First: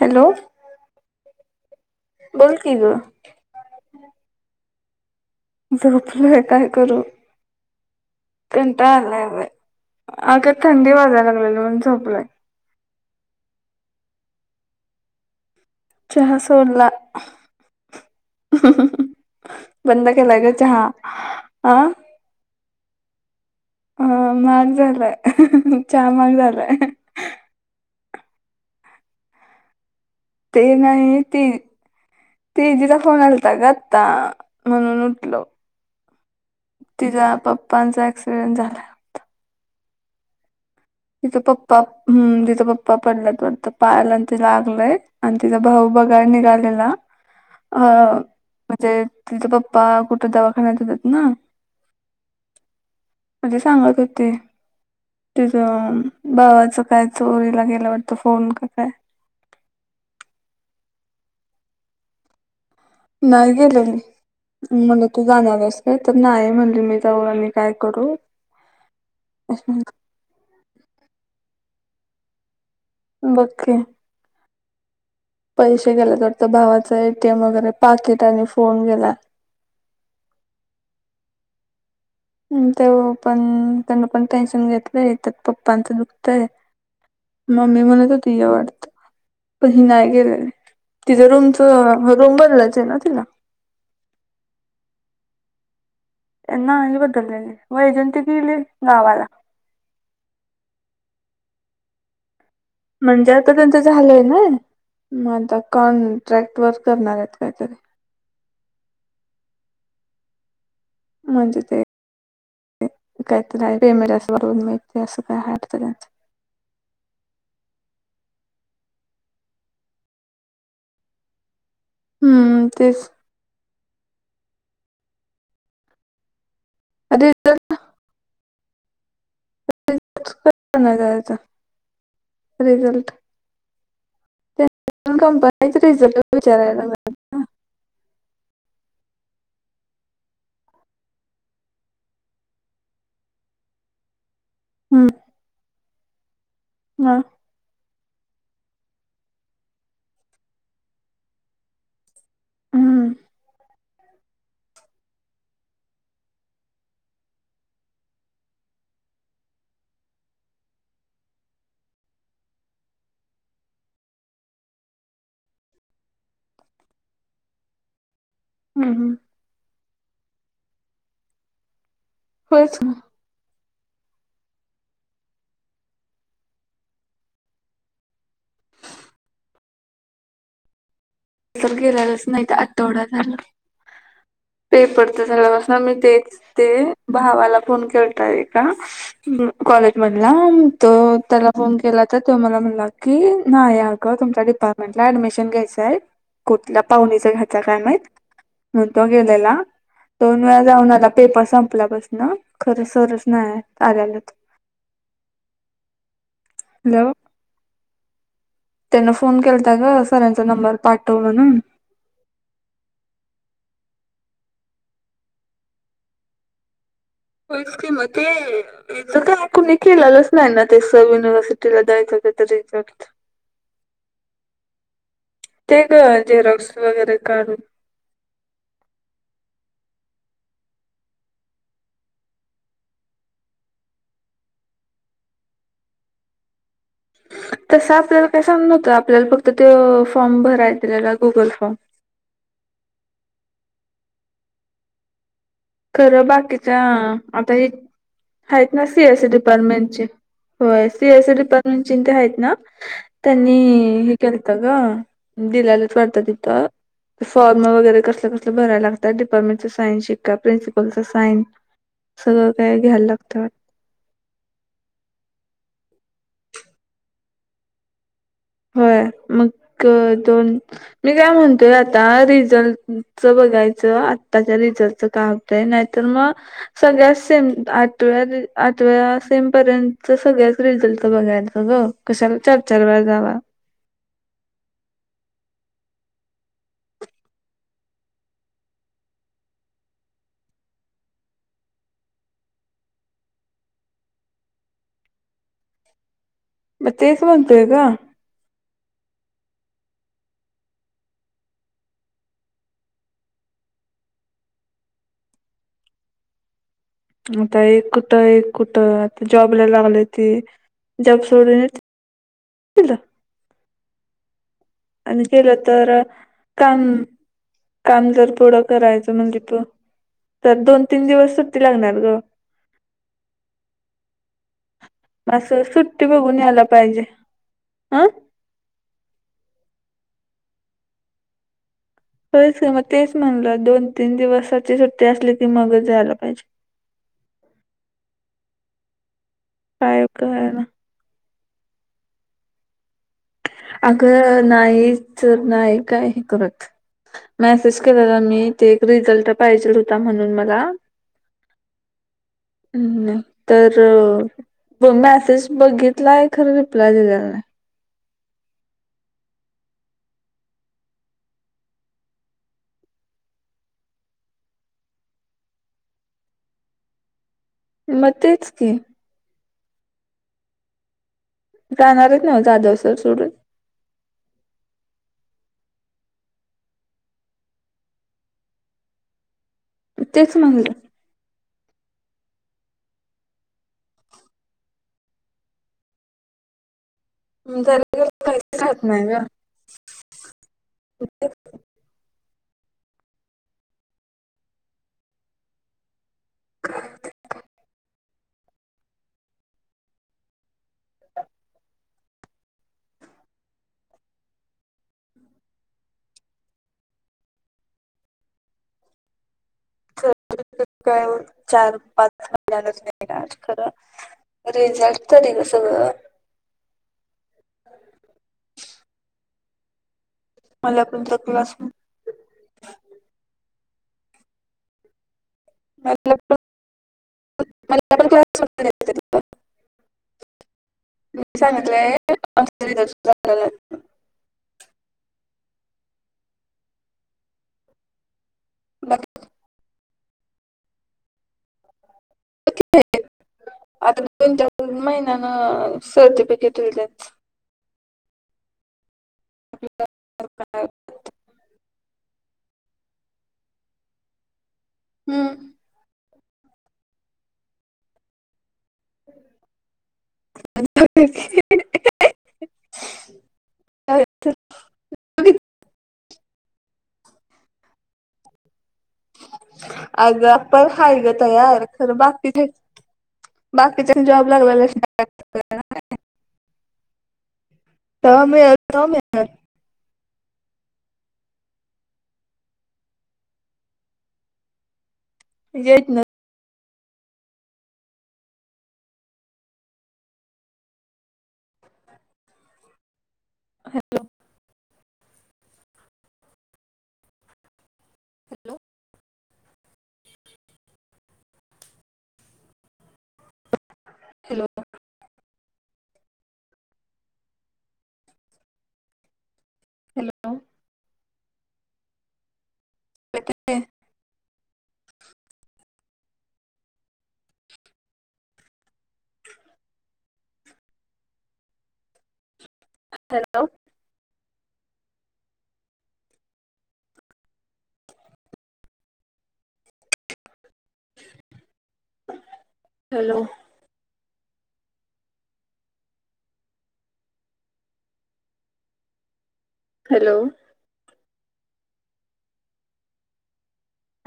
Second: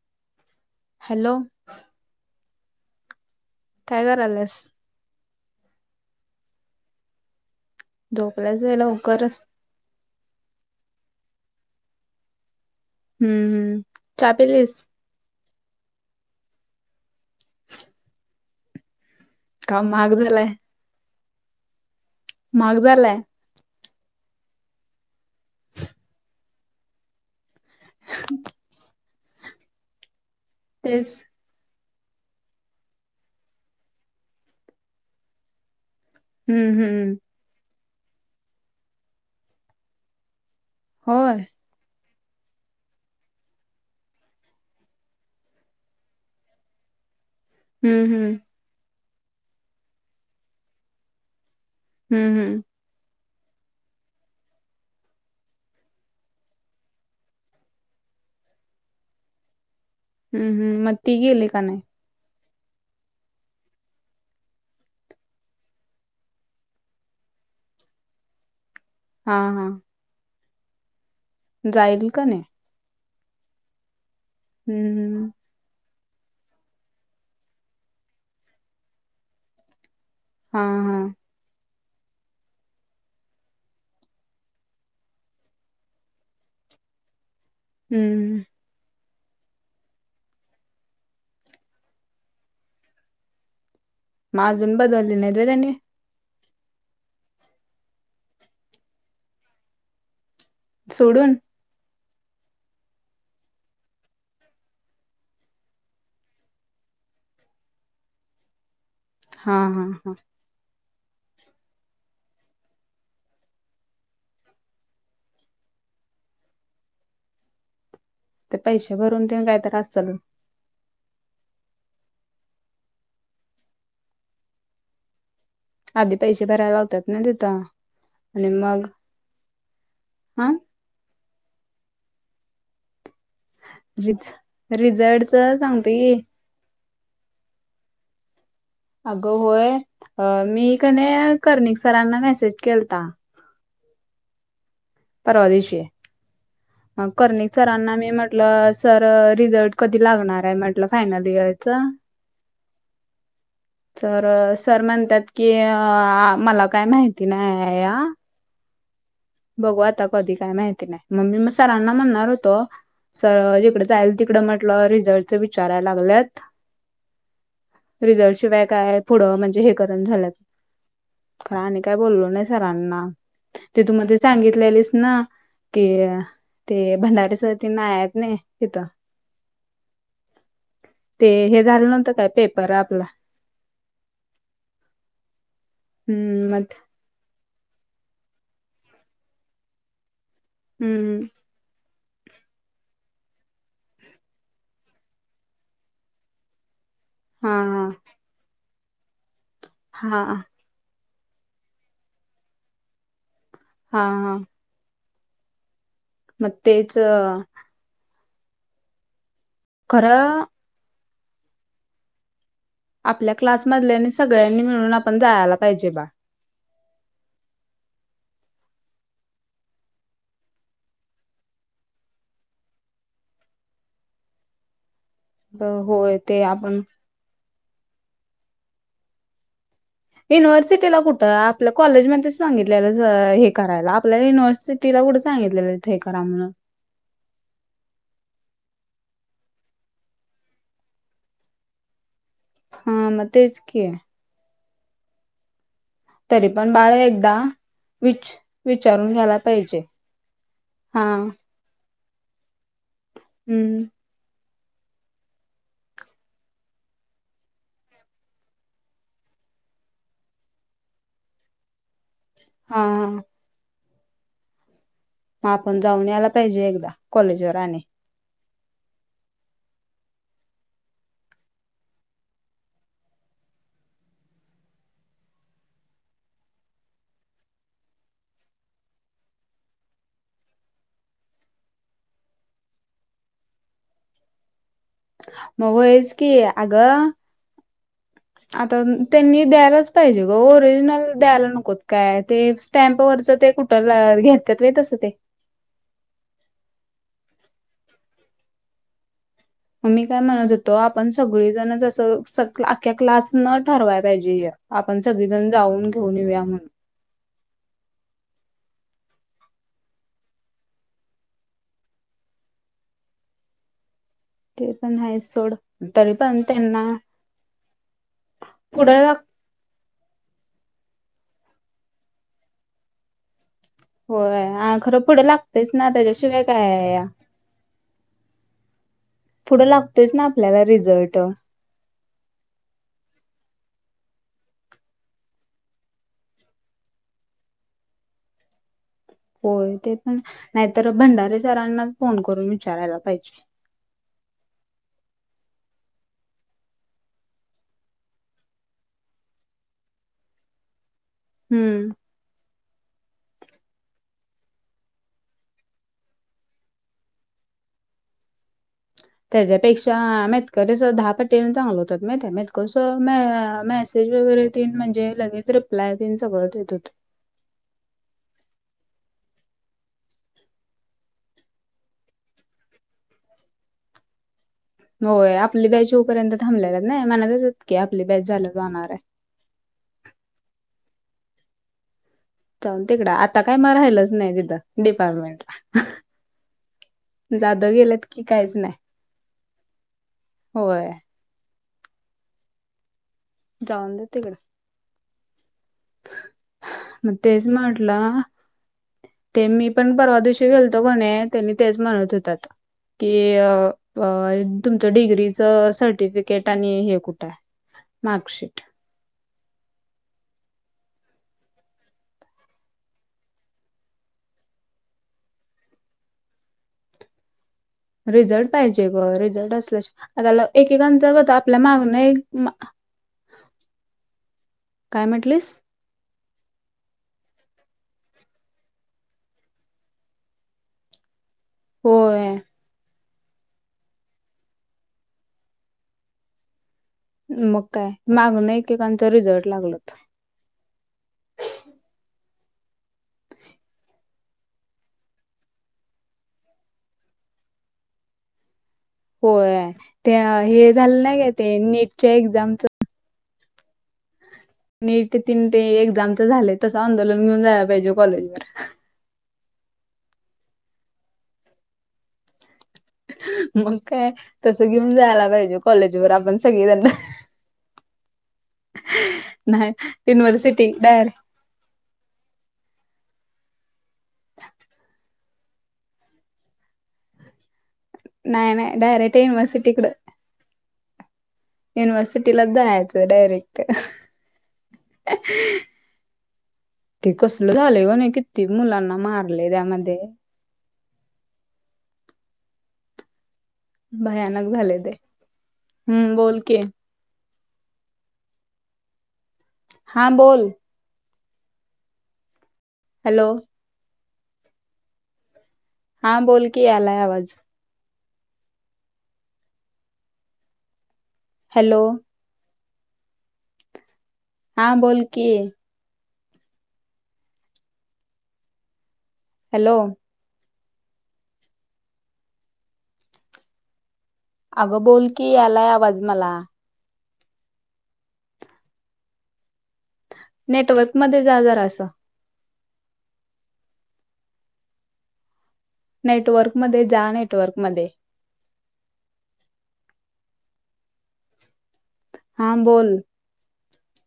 Hello. Hello. बोल क ग. काय करायल्यास? झोपलंय काय करू झोपल्याच कंटाळा आला ह लवकरच बा. अगर थंडी वाजायला लागलेली म्हणून झोपलंय. हम्म हम्म चा पिलीस? चा सोडला. का बंद महाग केलाय झालाय ग चहा महाग झालाय. अ माघ झालाय चहा माग झालाय. [inaudible] ते नाही तेच ते तेजिचा ला फोन आलता ग आता म्हणून उठल. हम्म हम. तिचा पप्पांचा ॲक्सिडेंट झाला. तिचां होय प् ह तिचा पप्पा पडलात पडत पाहाला आणि ति लागलय आणि तिचा भाऊ बघाय निघालेला. [inaudible] अ हम्म म्हणजे तिचा पप्पा कुठं दवाखान्यात आहेत ना. हम्म हम्. म्हणजे सांगत होते. बावाचं काय चोरीला गेला वाटतं फोन का काय? हम्म हम् मग ती गेले का नाही. नाहीय गलेली. म्हटलं तू जाणारस का तर नाही म्हणले मी जाऊन आणि काय करू. हा असं हा. म्हणलं. जाईल का नाही. बके हम्म. हम्म पैसे गेल्या तर तर भावाचा एटीएम वगैरे पाकिट आणि फोन गेला. हा हा. तेव पण त्यांना पण टेन्शन घेतलंय त्यात पप्पांचं दुखतय. मग मी म्हणत हम्म होती वाटत. पण ह नाही गेलेली तिच रूमच रूम बनलायच आहे ना तिला मा अजून बदलली नाही [unintelligible] त्यांनी. नाही बदललेल. वैजंती गीली, गावाला. सुडून म्हणजे आता त्यांचं झालंय ना. मग आता कॉन्ट्रॅक्टवर करणारयत, कायतरी. हा, हा, हा. म्हणजे ते, [unintelligible] काहीतरी आहे. पेमेंट अस वरून मिळतंय. असं काय वाटतं त्यांच. ते पैसे भरून तेन, काय तर आसल. हम्म. तेच. आधी पैसे भरायला लावतात ना, तिथ. आणि मग, आं. पुन्हा जायाचा. रिझल्ट. रिझ - रिझल्टच, कंपनीत सांगती. [unintelligible] आगं होय. अ मी कनय कर्णिक सरांना, मेसेज केलता. हम्म. परवा दिवशी. अ करणी सरांना मी म्हटलं. सर, रिझल्ट कधी लागणारय. म्हटलं. फायनल इयरचा. हम. तर, सर म्हणत्यात की, अ मला काय माहिती नाही. आ. बघू आता कधी, काय माहिती नाही. मम् म मी, सरांना म्हणणार होतो सर, जिकडे जाईल तिकड म्हटलं, रिझल्टच विचारायला लागल्यात. रिझल्ट शिवाय काय, हम्म पुढं म्हणजे हे करण झाल्यात. आणि काय बोललो नाही होयच सरांना. ति तु मधे सांगितलेलीस ना कि, ते भंडारे सर ते, नाही हायत न, तिथं. ते, हे, तर झालं नव्हतं गेलेलाच काय? नाही तर पेपर आठवडा आपला. झाला. पेपरच झाल्यापासुन मी तेेच, हम्म ते मग भावाला फोन केलता एका. कॉलेज मधला. तो हम्म त्याला फोन केला तर, तो मला म्हणला की. नाही अगं, तुमच्या डिपार्टमेंटला ऍडमिशन घ्यायचाय कुठल्या पाहुणीच हा घ्यायचा काय माहित? मग तो गेलेला. हा हा दोन वेळा जाऊन आला. पेपर संपल्यापसन. खरं सरच नाही. हा, आल्याला. हा. म तेच अ त्यांन फोन केला ता ग. खरं सरांचा नंबर पाठव म्हणुन. आपल्या क्लासमधल्यानि, सगळ्यांनी मिळून. आपण जायाला पाहिजे, बा. [unintelligible] त्याचं काय, कुणी केलेलंच नाही ना, ते सब युनिव्हर्सिटीला द्यायचं त्याच रिझल्ट. गं, ते ग होय. ते आपण [unintelligible] काढून. युनिव्हर्सिटीला कुठं? आपल्या कॉलेजमध्ये सांगितलेलं ज हे करायला. आपल्याला युनिव्हर्सिटी टीला कुठं? सांगितलेला थे करा म्हणून. तसं, आपल्याला काय सांग नव्हतं. आपल्याला फक्त ते, फॉर्म भराय दिलेला. Google form. हा, ना. तेच की. तरं तरी पण बाकीच्या, बाळ एकदा आता एक विच हायत ना, सी विचारून एस ई घ्यायला पाहिजे डिपार्टमेंटचे. होय. हा सी एस ई डिपारमेंटचि न हायत ना. त्यांनी हम्म हे केलतं गं. दिल्यालीत वाटत तीत. फॉर्म वगैरे कसलं - कसलं भरायला लागत. डिपार्टमेटची सायन्सची. त्या प्रिन्सिपलच साईन सगळं काय हा घ्यायला हा लागत वाट म आपण जाऊन यायला पाहिजे एगदा कॉलेजवर आणि होय मग क दोन मी काय म्हणतोय आता रिझल्टचं बघायचं आत्ताच्या रिझल्टचं काय ते नाहीतर मग सगळ्यात सेम आठव्या आठव्या सेम पर्यंत सगळ्याच रिझल्टच बघायचं ग. कशाला चार चार वेळा जावा. मग होयच की अगं. आता त्यांनी द्यायलाच पाहिजे ग ओरिजिनल द्यायला नकोत काय ते. स्टॅम्प वरच ते कुठ ला घेतेत होय तसं ते. म तेच म्हणतोय गं मग मी काय म्हणत होतो आपण सगळीजण जसं स क अख्या क्लास न ठरवाय पाहिजे हे. आपण सगळीजण जाऊन घेऊन येऊया म्हण. मग आता एक कुठं एक कुठं आता जॉबला लागलय ते जॉब सोडूनच. तीला ते पण आहे आणि सोड केलं तर तरी पण कम. त्यांना काम जर पुढं करायचं म्हणजे प तर दोन तीन दिवस सुट्टी लागणार ग. होय आणि खरं पुढे असं लागतयच ना सुट्टी बघून त्याच्याशिवाय यायला काय पाहिजे हा पुढं लागतयच ना आपल्याला रिझल्ट. होयच की मग तेच म्हणलं दोन तीन दिवसाची सुट्टी असली की मगच जायला पाहिजे. होय ते काय पण काय ना नाहीतर भंडारे सरांना च फोन करून विचारायला पाहिजे. अगं नाहीत तर नाही काय हे करत. मेसेज केलेला मी ते एक रिझल्ट पाहिजेल होता म्हणून मला. हम्म. नाही तर. प मेसेज बघितला आहे खरं रिप्लाय दिलेला नाही. त्याच्यापेक्षा मेतकरे सर दहा पटीन चांगलं होतात माहिताय मेतकरे सर मे मॅ मेसेज वगैरे. तीन म्हणजे लगेच रिप्लाय तेन सगळ ठेवत्यात. म तेच की. जाणार हायत नव्ह जाधव सर सोडून. होय आपली बॅच होऊपर्यंत थांबलेलत नाही म्हणतत की आपली बॅच झाल्या वर जाणाराय. तेच म्हणलं जाऊदे तिकड आता काय मग राहिलच नाही तिथं डिपार्टमेंटला. मी जाधव जरा गेलेत की काहीच नाही राहत ग होय. जाऊंदे तिकड. म तेच म्हंटल ते मी पण परवा दिवशी गेलतो कणी त्यांनी तेच म्हणत होतात. कि अ अ तुमचं डिग्रीचं सर्टिफिकेट आणि हे कुठाय. मार्कशीट. [unintelligible] चार पाच [unintelligible] खरं. रिझल्ट तरी ग सगळं. रिझल्ट पाहिजे ग रिझल्ट असल्या शी आता ल मला पण एकेकांचा तर गत क्लास आपल्या मागन एक मा. काय म्हटलीस. [unintelligible] म सांगितलंय होय [unintelligible] मंग कायं मागूण एकेकांच बाकी रिझल्ट लागलंत आंता दोन चार महिन्यांन सर्टिफिकेट होतेचं होयं ते हे झालं नां कांय ते नेटच्यां एक्झांम्स चं. नीट तीनं ते एक्झांम्स झाले तसं आंदोलन घेऊंन जायंला पाहिजे कॉलेज वरं. [unintelligible] [unintelligible] मंग कायं तसं घेऊंन जायंला पाहिजे कॉलेज वरं आपणं सगळीं जणं हं अगं आपणं हांय गं तयांर तरं बाकीचे बाकीच्यां जॉब लागंला तरं नाहीं नाहीं मिळत डायरेक्ट मिळत युनिवर्सिटीकडे युनिव्हर्सिटीलांच जायचं डायरेक्ट येत ना ते कसलं झांले गं नाहीं किती मुलांना मारले त्यांमध्ये गं हॅलो भयांनक झांले ते हम्मं बोलकी हॅलो हां बोल हॅलो हॅलो हां बोल की आलांय आवांज हॅलो हॅलो कायं करतें हायं हां बोल की हॅलो हॅलो अगं बोल की आलांय आवांज मलां नेटवर्क मध्यें जां जरां असं हॅलो नेटवर्क मध्यें जां नेटवर्क मध्यें हॅलो हां बोल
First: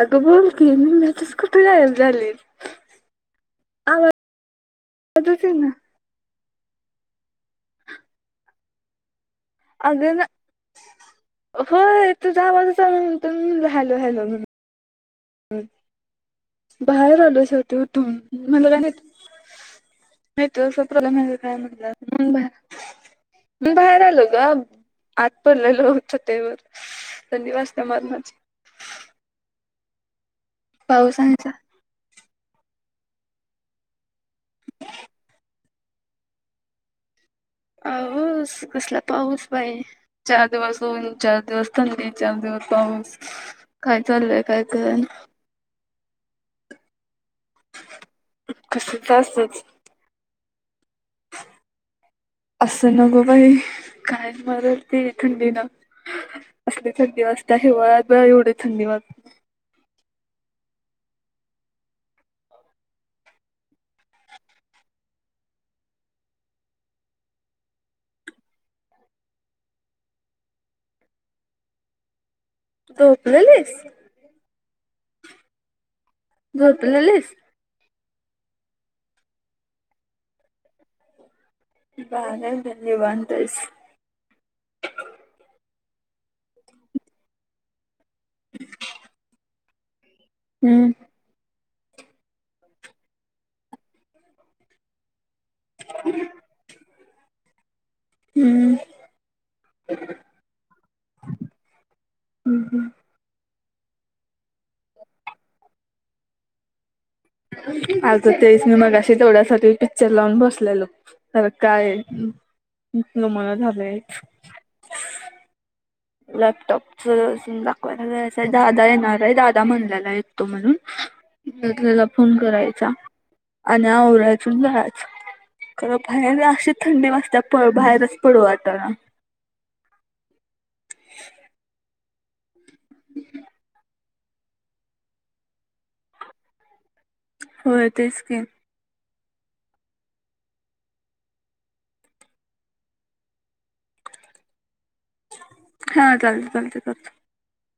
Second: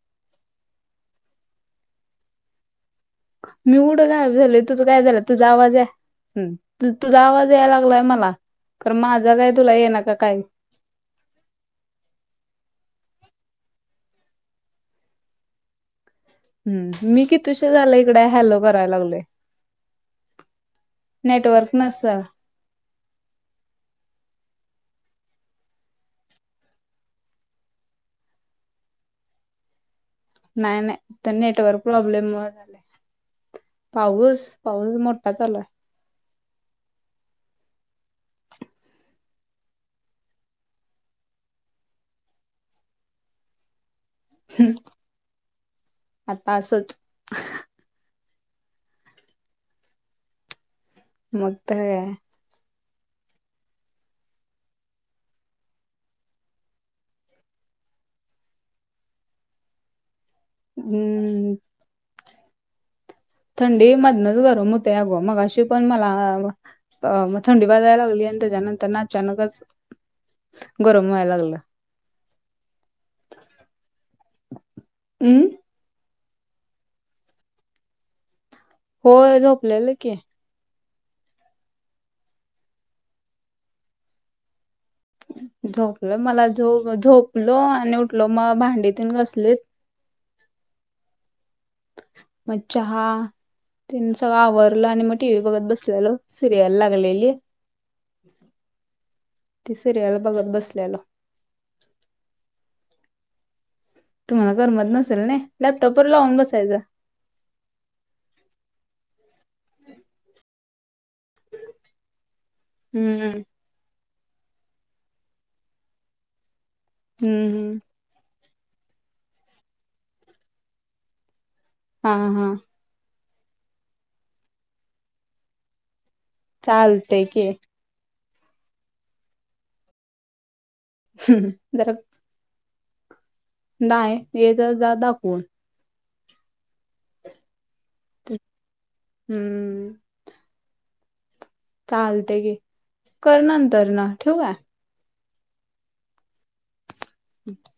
अगं बोल की मध्येचं कुठे गायंब झालीसं मी कुठं गायबं झालोय तुझं कायं झालं आवाजच तुझां आहे ना आवांज आहे तुं तुझां आवांज यांयला लागलांय मलां खरं माझां कांय अगं नां होयं तुझां आवांज चांल म्हणलो हॅलो हॅलो बाहेर मी आलो कितुशी शेवटी झालं उठूंन इकडे हॅलो म्हंण कां करायला नाहीं लागलोय नेटवर्क चां प्रॉब्लेम आहे कां कायं नेटवर्क म्हणलं नसल म्हणूंन बाहेर मी बाहेर आलो गं आंत पडलेलो लोळंत चटईवरं थंडी वाजते मरणांची नाहीं नाहीं पाऊस त्यां आहे का? नेटवर्कर प्रॉब्लेम मुळें पाऊसं पाऊसं मोठां चांलू आहे हंस कसलां पाऊसं बाई चार दिवसं ऊंन चार दिवसं थंडी चार दिवसं पाऊसं कायं चालंय कायं कळनां आंता असंच कसं तरं असचं मग तर ह असं नगो बाई काय मरल ते थंडीन असली थंडी वाजते हिवाळ्यात पण एवढी थंडी वाजते हम्म थंडी मधनच गरम होते अग मगाशी पण मला अ थंडी वाजायला लागली त्यानंतर अचानकच गरम व्हायला लागल झोपलेलीस हम् झोपलेलीस होय झोपलेलं की भारी आहे बाय निवांत आहेस झोपलो मला झ झोपलो आणि उठलो मग भांडीतून घसलीत हम्म मग चहा त्यांन सगळं आवरलं आणि मग टी व्ही बघत बसलेलो, सिरियल लागलेली. हम्म, ते सिरीयल बघत बसल्यालो. हम् हम् तुम्हाला करमत नसेल ना लॅपटॉप वर लावून बसायच. आ तेच मी मगाशी थोडासा पिकच्चर लावून बसलेलो. तर म काय हम्म करमाना झालय. लॅपटॉपच [unintelligible] हम्म मला जायचं दादा येणार आहे दादा म्हणलेला येत तो म्हणून. त्याला हा फोन हा करायचा. आणि आवरायच आन जायच खर बाहेर ना अशी थंडी चालतय वाचते की प बाहेरच पडू वाटाणा. हम् जर [inaudible] नाहीय य जा दाखवून. होय तेच की, हम्म चालते की, कर नंतर ना ठेऊ का? हा चालते -चालते चालत. [unintelligible]